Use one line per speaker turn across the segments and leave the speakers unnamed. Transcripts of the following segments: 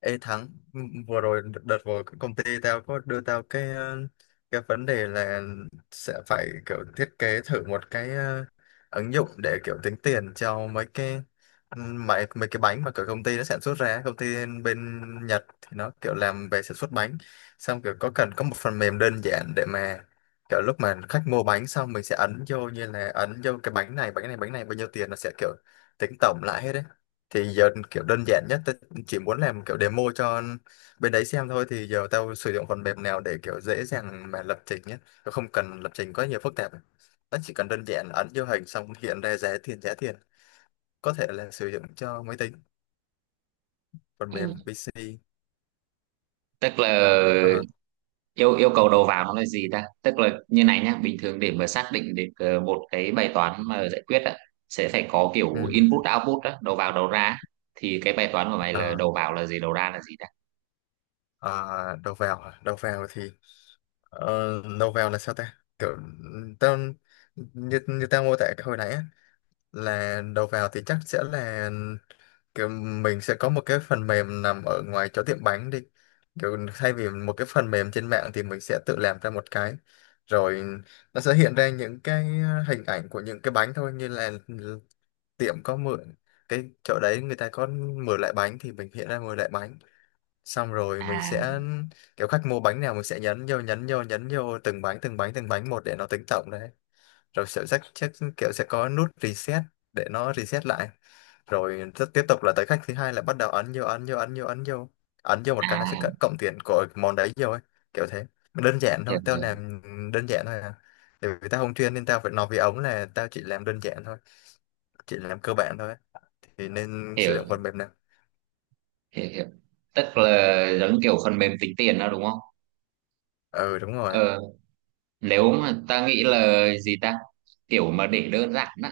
Ê Thắng, Ừ, vừa rồi đợt đợt vừa cái công ty tao có đưa tao cái cái vấn đề là sẽ phải kiểu thiết kế thử một cái ứng dụng để kiểu tính tiền cho mấy cái ừ, mấy mấy cái bánh mà kiểu công ty nó sản xuất ra, công ty bên Nhật thì nó kiểu làm về sản xuất bánh, xong kiểu có cần có một phần mềm đơn giản để mà kiểu lúc mà khách mua bánh xong mình sẽ ấn vô như là ấn vô cái bánh này, bánh này, bánh này bao nhiêu tiền nó sẽ kiểu tính tổng lại hết đấy. Thì giờ kiểu đơn giản nhất chỉ muốn làm kiểu demo cho bên đấy xem thôi, thì giờ tao sử dụng phần mềm nào để kiểu dễ dàng mà lập trình nhé. Tao không cần lập trình quá nhiều phức tạp, nó chỉ cần đơn giản ấn vô hình xong hiện ra giá tiền giá tiền, có thể là sử dụng cho máy tính, phần
Ừ.
mềm PC.
Tức là
Ờ,
yêu yêu cầu đầu vào nó là gì ta. Tức là như này nhá, bình thường để mà xác định được một cái bài toán mà giải quyết á, sẽ phải có kiểu input
ừm,
output á, đầu vào đầu ra á. Thì cái bài toán của mày là
ờ,
đầu vào là gì, đầu ra là gì ta?
ờ, đầu vào à? Đầu vào thì ờ, đầu vào là sao ta, kiểu tao như như tao mô tả hồi nãy á, là đầu vào thì chắc sẽ là kiểu mình sẽ có một cái phần mềm nằm ở ngoài chỗ tiệm bánh đi, kiểu thay vì một cái phần mềm trên mạng thì mình sẽ tự làm ra một cái. Rồi nó sẽ hiện ra những cái hình ảnh của những cái bánh thôi, như là tiệm có mượn cái chỗ đấy, người ta có mượn lại bánh thì mình hiện ra mượn lại bánh. Xong rồi mình
À,
sẽ kiểu khách mua bánh nào mình sẽ nhấn vô nhấn vô từng bánh từng bánh từng bánh một để nó tính tổng đấy. Rồi sẽ chắc chắc kiểu sẽ có nút reset để nó reset lại, rồi rất tiếp tục là tới khách thứ hai là bắt đầu ấn vô ấn vô một cái là sẽ
à,
cộng tiền của món đấy vô ấy. Kiểu thế, đơn giản
hiểu
thôi tao
hiểu
làm đơn giản thôi à, tại vì tao không chuyên nên tao phải nói với ống là tao chỉ làm đơn giản thôi, chỉ làm cơ bản thôi ấy. Thì nên sử
hiểu
dụng phần mềm nào?
hiểu, hiểu. Tức là giống kiểu phần mềm tính tiền đó đúng không?
Ừ, đúng rồi.
ờ Nếu mà ta nghĩ là gì ta, kiểu mà để đơn giản á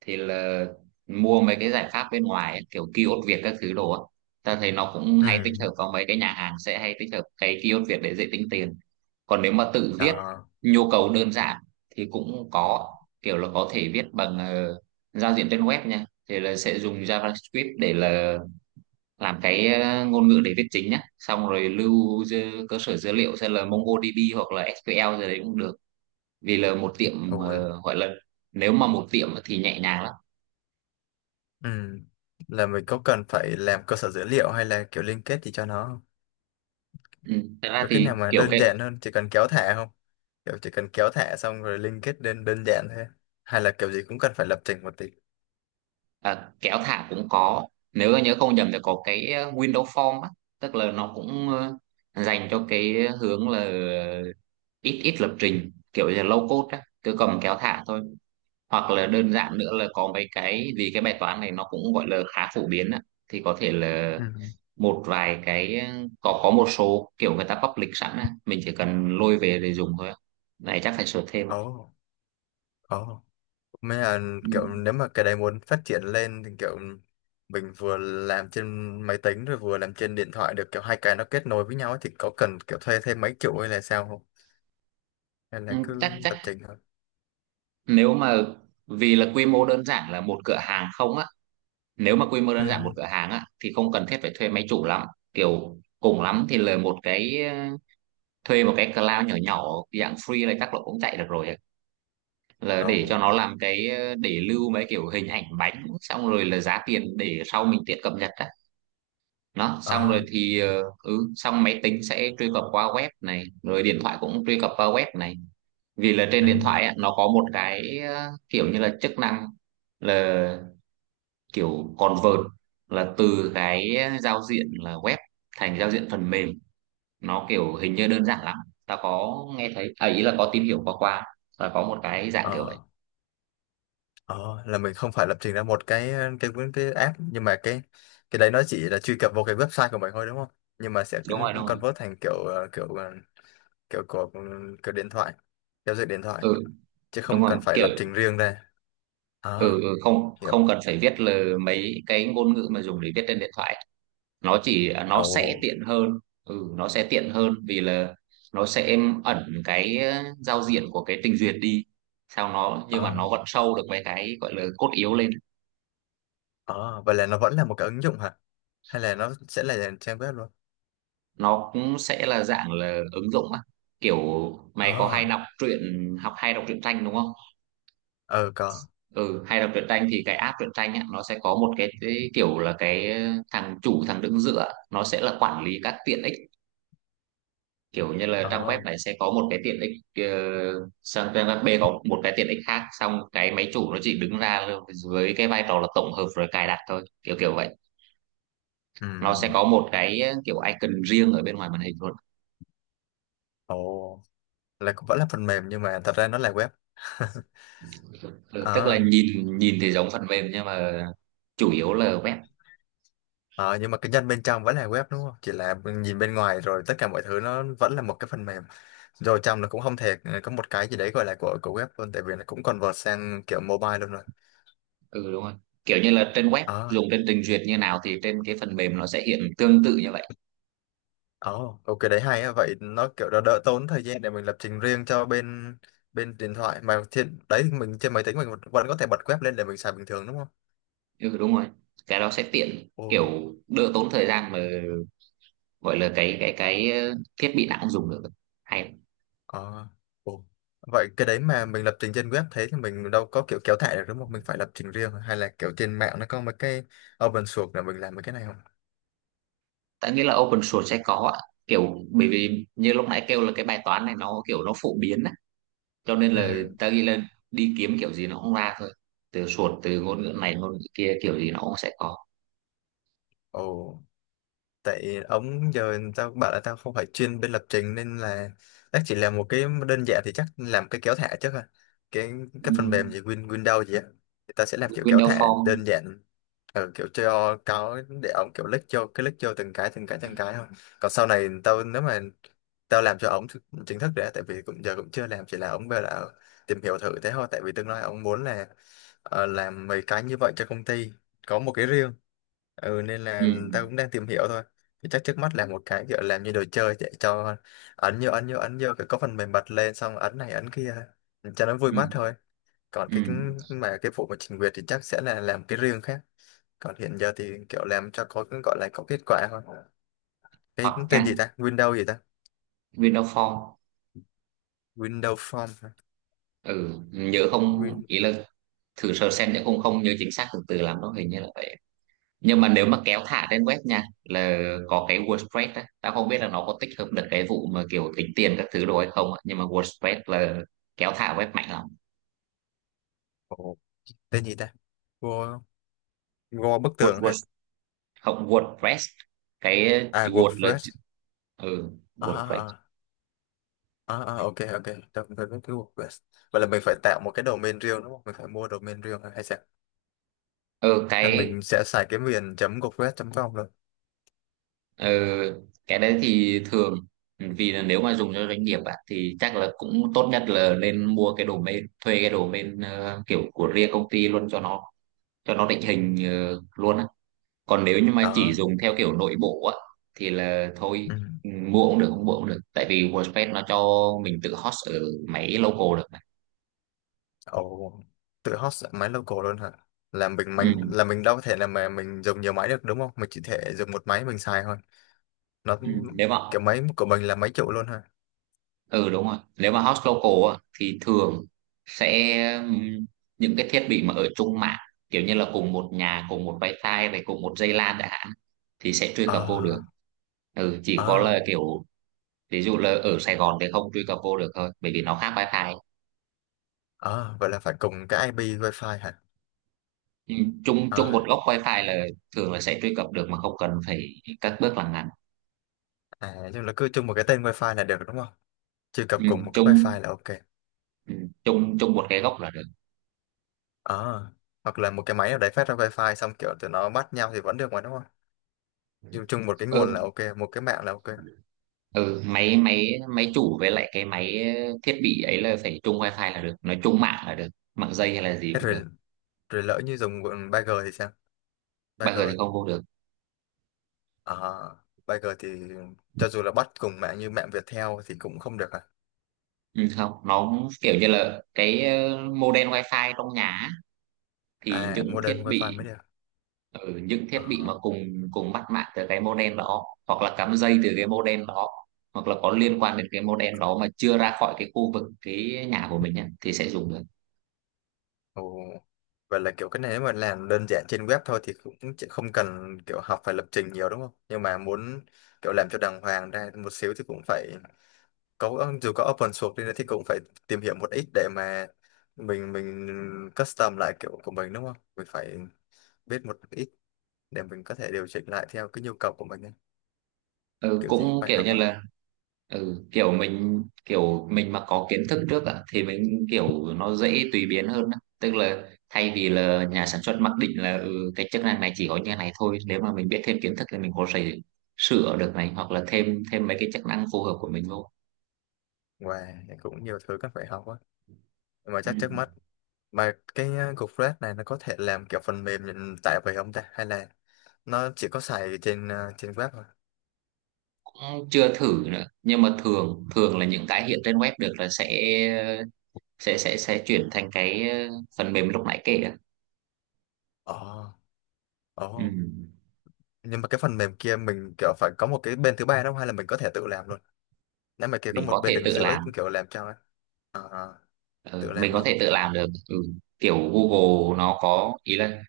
thì là mua mấy cái giải pháp bên ngoài ấy, kiểu kiosk Việt các thứ đồ á. Ta thấy nó cũng
Ừ,
hay tích hợp vào mấy cái nhà hàng, sẽ hay tích hợp cái kiosk Việt để dễ tính tiền. Còn nếu mà tự viết
đó.
nhu cầu đơn giản thì cũng có, kiểu là có thể viết bằng giao diện trên web nha, thì là sẽ dùng JavaScript để là làm cái ngôn ngữ để viết chính nhá, xong rồi lưu cơ sở dữ liệu sẽ là MongoDB hoặc là SQL gì đấy cũng được. Vì là một
Ừ.
tiệm gọi là, nếu mà một tiệm thì nhẹ nhàng lắm.
Ừ, là mình có cần phải làm cơ sở dữ liệu hay là kiểu liên kết gì cho nó không?
Ừ. Thật ra
Có cái
thì
nào mà
kiểu
đơn
cái
giản hơn chỉ cần kéo thả không? Kiểu chỉ cần kéo thả xong rồi liên kết đơn đơn giản thế, hay là kiểu gì cũng cần phải lập trình một tí.
à, kéo thả cũng có. Nếu mà nhớ không nhầm thì có cái window form á, tức là nó cũng dành cho cái hướng là ít ít lập trình, kiểu như là low code á, cứ cầm kéo thả thôi. Hoặc là đơn giản nữa là có mấy cái, vì cái bài toán này nó cũng gọi là khá phổ biến á, thì có thể là
Ừ.
một vài cái có một số kiểu người ta public sẵn á, mình chỉ cần lôi về để dùng thôi á. Này chắc phải sửa thêm á.
Ồ, ồ. Mấy là kiểu
Ừ.
nếu mà cái đấy muốn phát triển lên thì kiểu mình vừa làm trên máy tính rồi vừa làm trên điện thoại được, kiểu hai cái nó kết nối với nhau ấy, thì có cần kiểu thuê thêm máy chủ hay là sao không? Hay
Ừ,
là cứ
chắc chắc
lập trình thôi.
nếu mà, vì là quy mô đơn giản là một cửa hàng không á, nếu mà quy mô đơn giản một
Ừ.
cửa hàng á thì không cần thiết phải thuê máy chủ lắm, kiểu cùng lắm thì là một cái thuê một cái cloud nhỏ nhỏ dạng free này chắc là cũng chạy được rồi ấy. Là để cho
Ồ.
nó làm cái để lưu mấy kiểu hình ảnh bánh xong rồi là giá tiền, để sau mình tiện cập nhật á. Nó xong rồi
Ờ.
thì ừ xong máy tính sẽ truy cập qua web này rồi điện thoại cũng truy cập qua web này. Vì là trên điện
Ừ.
thoại á, nó có một cái kiểu như là chức năng là kiểu convert, là từ cái giao diện là web thành giao diện phần mềm. Nó kiểu hình như đơn giản lắm. Ta có nghe thấy, à, ý là có tìm hiểu qua qua, là có một cái dạng kiểu vậy.
Ờ. Ờ, là mình không phải lập trình ra một cái cái app, nhưng mà cái đấy nó chỉ là truy cập vào cái website của mình thôi đúng không? Nhưng mà sẽ
Đúng rồi đúng rồi.
convert thành kiểu kiểu kiểu của kiểu điện thoại, giao diện điện thoại,
Ừ
chứ
đúng
không
rồi
cần phải
kiểu,
lập trình riêng ra. À,
ừ, ừ không
hiểu.
không cần phải viết là mấy cái ngôn ngữ mà dùng để viết trên điện thoại. Nó sẽ
Ồ,
tiện hơn. Ừ, nó sẽ tiện hơn vì là nó sẽ ẩn cái giao diện của cái trình duyệt đi. Sao nó, nhưng mà
à,
nó vẫn show được mấy cái gọi là cốt yếu lên.
à, vậy là nó vẫn là một cái ứng dụng hả? Hay là nó sẽ là trang web luôn?
Nó cũng sẽ là dạng là ứng dụng á. Kiểu mày có hay
À,
đọc truyện học hay đọc truyện tranh đúng không?
ờ có.
Ừ, hay đọc truyện tranh thì cái app truyện tranh á, nó sẽ có một cái kiểu là cái thằng đứng giữa, nó sẽ là quản lý các tiện ích. Kiểu như là trang web
Ồ,
này sẽ có một cái tiện ích ờ, sang trang web B có một cái tiện ích khác, xong cái máy chủ nó chỉ đứng ra với cái vai trò là tổng hợp rồi cài đặt thôi, kiểu kiểu vậy. Nó sẽ
ừm,
có một cái kiểu icon riêng ở bên ngoài màn hình luôn.
ồ, là cũng vẫn là phần mềm nhưng mà thật ra nó là web.
Ừ, tức là
À.
nhìn nhìn thì giống phần mềm nhưng mà chủ yếu là web.
Ờ, nhưng mà cái nhân bên trong vẫn là web đúng không? Chỉ là nhìn bên ngoài rồi tất cả mọi thứ nó vẫn là một cái phần mềm. Rồi trong nó cũng không thể có một cái gì đấy gọi là của web luôn, tại vì nó cũng convert sang kiểu mobile luôn rồi.
Ừ đúng rồi, kiểu như là trên web
Ờ,
dùng trên trình duyệt như nào thì trên cái phần mềm nó sẽ hiện tương tự như vậy.
ờ, ok đấy hay á. Vậy nó kiểu đỡ, đỡ tốn thời gian để mình lập trình riêng cho bên bên điện thoại, mà trên đấy mình trên máy tính mình vẫn có thể bật web lên để mình xài bình thường đúng không?
Ừ đúng rồi, cái đó sẽ tiện
Ồ.
kiểu đỡ tốn thời gian mà, gọi là cái thiết bị nào cũng dùng được hay.
À, ồ. Vậy cái đấy mà mình lập trình trên web thế thì mình đâu có kiểu kéo thả được đúng không? Mình phải lập trình riêng hay là kiểu trên mạng nó có mấy cái open source là mình làm mấy cái này không?
Tại nghĩa là open source sẽ có ạ. Kiểu bởi vì như lúc nãy kêu là cái bài toán này nó kiểu nó phổ biến á, cho nên là
Ừ.
ta ghi lên đi kiếm kiểu gì nó cũng ra thôi, từ source từ ngôn ngữ này ngôn ngữ kia kiểu gì nó cũng sẽ có.
Ồ. Tại ống giờ tao bảo là tao không phải chuyên bên lập trình nên là chắc chỉ làm một cái đơn giản, thì chắc làm cái kéo thả trước thôi, cái
Ừ.
cái phần mềm gì Win Windows gì á, thì ta sẽ làm kiểu kéo
Windows
thả
Phone.
đơn giản, ở kiểu cho có để ống kiểu lách vô cái lách vô từng cái từng cái từng cái thôi. Còn sau này tao nếu mà tao làm cho ống chính thức đấy, tại vì cũng giờ cũng chưa làm, chỉ là ống về là tìm hiểu thử thế thôi, tại vì tương lai ống muốn là làm mấy cái như vậy cho công ty, có một cái riêng. Ừ, nên
Ừ.
là tao cũng đang tìm hiểu thôi. Thì chắc trước mắt là một cái kiểu làm như đồ chơi, để cho ấn vô ấn vô ấn vô cái có phần mềm bật lên xong ấn này ấn kia cho nó vui
Ừ.
mắt thôi. Còn
Ừ.
mà cái vụ mà trình duyệt thì chắc sẽ là làm cái riêng khác, còn hiện giờ thì kiểu làm cho có gọi là có kết quả thôi. Cái
Hoặc
tên
nha,
gì ta, Windows gì ta,
Windows Phone.
Windows Form hả?
Ừ. Nhớ không
Win.
ý là thử sơ xem, nhớ không, không nhớ chính xác từ từ lắm đó, hình như là vậy. Nhưng mà nếu mà kéo thả trên web nha là có cái WordPress á. Tao không biết là nó có tích hợp được cái vụ mà kiểu tính tiền các thứ đồ hay không á, nhưng mà WordPress là kéo thả web mạnh lắm.
Ồ, tên gì ta, Go, Go bức
Word,
tường
Word,
hả?
không WordPress, cái
À,
Word là,
WordPress,
ừ,
à
WordPress.
à à, à à, ok ok, tôi biết cái WordPress. Vậy là mình phải tạo một cái domain riêng đúng không? Mình phải mua domain riêng hay sao?
Ừ,
Là
cái.
mình sẽ xài cái miền chấm gocret.com luôn
Ờ, cái đấy thì thường, ừ, vì là nếu mà dùng cho doanh nghiệp ạ, thì chắc là cũng tốt nhất là nên mua cái domain, thuê cái domain kiểu của riêng công ty luôn, cho nó định hình luôn á. Còn nếu như mà chỉ
đó.
dùng theo kiểu nội bộ á thì là thôi.
Ừ.
Ừ, mua cũng được không mua cũng được, tại vì WordPress nó cho mình tự host ở máy local được mà.
Ồ, tự host máy local luôn hả? Là mình
Ừ,
mình là mình đâu có thể là mà mình dùng nhiều máy được đúng không, mình chỉ thể dùng một máy mình xài thôi, nó
ừ. Nếu mà,
cái máy của mình là máy chủ luôn hả?
ừ đúng rồi, nếu mà host local á, thì thường sẽ ừm, những cái thiết bị mà ở chung mạng, kiểu như là cùng một nhà cùng một wifi này cùng một dây LAN đã hạn, thì sẽ truy
Ờ.
cập vô được. Ừ chỉ có
Ờ.
là kiểu, ví dụ là ở Sài Gòn thì không truy cập vô được thôi bởi vì nó khác wifi.
Ờ, vậy là phải cùng cái IP wifi hả?
Ừ, chung chung một
Ờ.
góc wifi là, thường là sẽ truy cập được mà không cần phải các bước làm ngắn.
À, nhưng là cứ chung một cái tên wifi là được đúng không, truy cập
Ừ,
cùng một cái
chung,
wifi là ok.
ừ, chung chung một cái góc là được.
Ờ, hoặc là một cái máy nào đấy phát ra wifi xong kiểu tụi nó bắt nhau thì vẫn được mà đúng không, dùng chung một cái nguồn
Ừ.
là ok, một cái mạng là ok.
Ừ máy máy máy chủ với lại cái máy thiết bị ấy là phải chung wifi là được, nói chung mạng là được, mạng dây hay là gì
Thế
cũng được.
rồi, rồi lỡ như dùng bọn Bagger thì sao?
Bây
Bagger,
giờ thì không vô được.
à, Bagger thì cho dù là bắt cùng mạng như mạng Viettel thì cũng không được à?
Ừ, không, nó cũng kiểu như là cái modem wifi trong nhà á, thì
À,
những
Modern
thiết
Wi-Fi
bị,
mới được.
những thiết bị mà
À,
cùng cùng bắt mạng từ cái modem đó hoặc là cắm dây từ cái modem đó hoặc là có liên quan đến cái modem đó mà chưa ra khỏi cái khu vực cái nhà của mình nhá, thì sẽ dùng được.
ồ. Vậy là kiểu cái này nếu mà làm đơn giản trên web thôi thì cũng chỉ không cần kiểu học phải lập trình nhiều đúng không? Nhưng mà muốn kiểu làm cho đàng hoàng ra một xíu thì cũng phải có, dù có open source đi nữa thì cũng phải tìm hiểu một ít để mà mình custom lại kiểu của mình đúng không? Mình phải biết một ít để mình có thể điều chỉnh lại theo cái nhu cầu của mình ấy.
Ừ,
Kiểu gì cũng
cũng
phải
kiểu
học
như
hơn,
là, ừ, kiểu mình mà có kiến thức trước ạ thì mình kiểu nó dễ tùy biến hơn á. Tức là thay vì là nhà sản xuất mặc định là cái chức năng này chỉ có như này thôi, nếu mà mình biết thêm kiến thức thì mình có thể sửa được này hoặc là thêm thêm mấy cái chức năng phù hợp của mình vô.
và cũng nhiều thứ cần phải học quá, nhưng mà
Ừ.
chắc trước mắt mà cái cục flash này nó có thể làm kiểu phần mềm nhận tại về không ta, hay là nó chỉ có xài trên trên web thôi.
Cũng chưa thử nữa nhưng mà thường thường là những cái hiện trên web được là sẽ chuyển thành cái phần mềm lúc nãy kể ạ.
Ồ, ồ,
Ừ.
nhưng mà cái phần mềm kia mình kiểu phải có một cái bên thứ ba đâu, hay là mình có thể tự làm luôn, nếu mà kia có
Mình
một
có
bên
thể
đứng
tự
giữa ấy,
làm.
kiểu làm cho ấy. À,
Ờ,
tự
mình
làm
có
luôn.
thể tự làm được ừ. Kiểu Google nó có ý là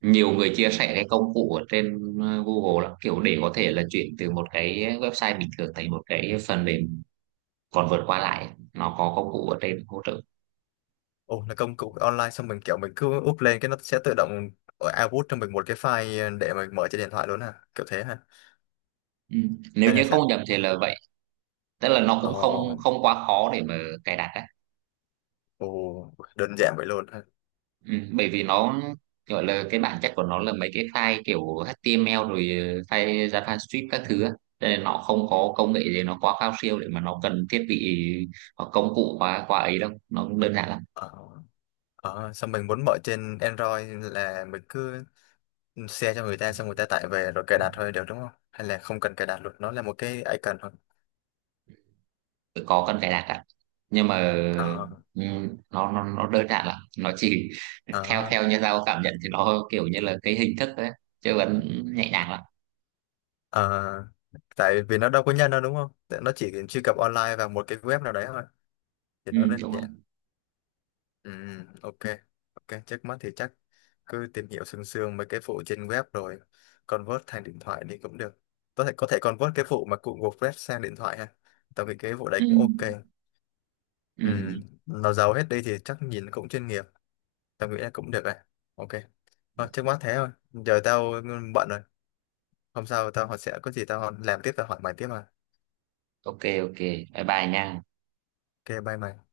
nhiều người chia sẻ cái công cụ ở trên Google lắm, kiểu để có thể là chuyển từ một cái website bình thường thành một cái phần mềm, còn vượt qua lại nó có công cụ ở trên hỗ trợ.
Ồ, là công cụ online xong mình kiểu mình cứ úp lên cái nó sẽ tự động output cho mình một cái file để mình mở trên điện thoại luôn à? Kiểu thế hả?
Ừ. Nếu
Hay là
như không
sao?
nhầm thì là vậy, tức là nó cũng
Ồ,
không không quá khó để mà cài đặt đấy.
ồ, đơn giản vậy luôn ha.
Ừ, bởi vì nó gọi là cái bản chất của nó là mấy cái file kiểu HTML rồi file JavaScript các thứ á. Cho nên nó không có công nghệ gì nó quá cao siêu để mà nó cần thiết bị hoặc công cụ quá quá ấy đâu, nó đơn giản lắm.
Ờ, ờ, xong mình muốn mở trên Android là mình cứ share cho người ta xong người ta tải về rồi cài đặt thôi được đúng không? Hay là không cần cài đặt luôn, nó là một cái icon thôi.
Tự có cần cài đặt ạ nhưng mà
Ờ,
ừ, nó đơn giản lắm, nó chỉ theo
ờ,
theo như tao cảm nhận thì nó kiểu như là cái hình thức đấy chứ vẫn nhẹ nhàng lắm.
ờ, tại vì nó đâu có nhân đâu đúng không? Nó chỉ truy cập online vào một cái web nào đấy thôi, thì
Ừ,
nó đơn
đúng
giản.
không?
Ừ, ok, ok, trước mắt thì chắc cứ tìm hiểu sương sương mấy cái phụ trên web rồi convert thành điện thoại đi cũng được. Có thể convert cái phụ mà cụ WordPress sang điện thoại ha. Tao nghĩ cái vụ đấy
Ừ.
cũng ok.
Ừ.
Ừ, nó giàu hết đi thì chắc nhìn cũng chuyên nghiệp. Tao nghĩ là cũng được rồi. Ok, thôi, trước mắt thế thôi. Giờ tao bận rồi. Hôm sau tao họ sẽ có gì tao làm tiếp tao hỏi mày tiếp mà.
Ok ok bye bye nha.
Ok, bye mày.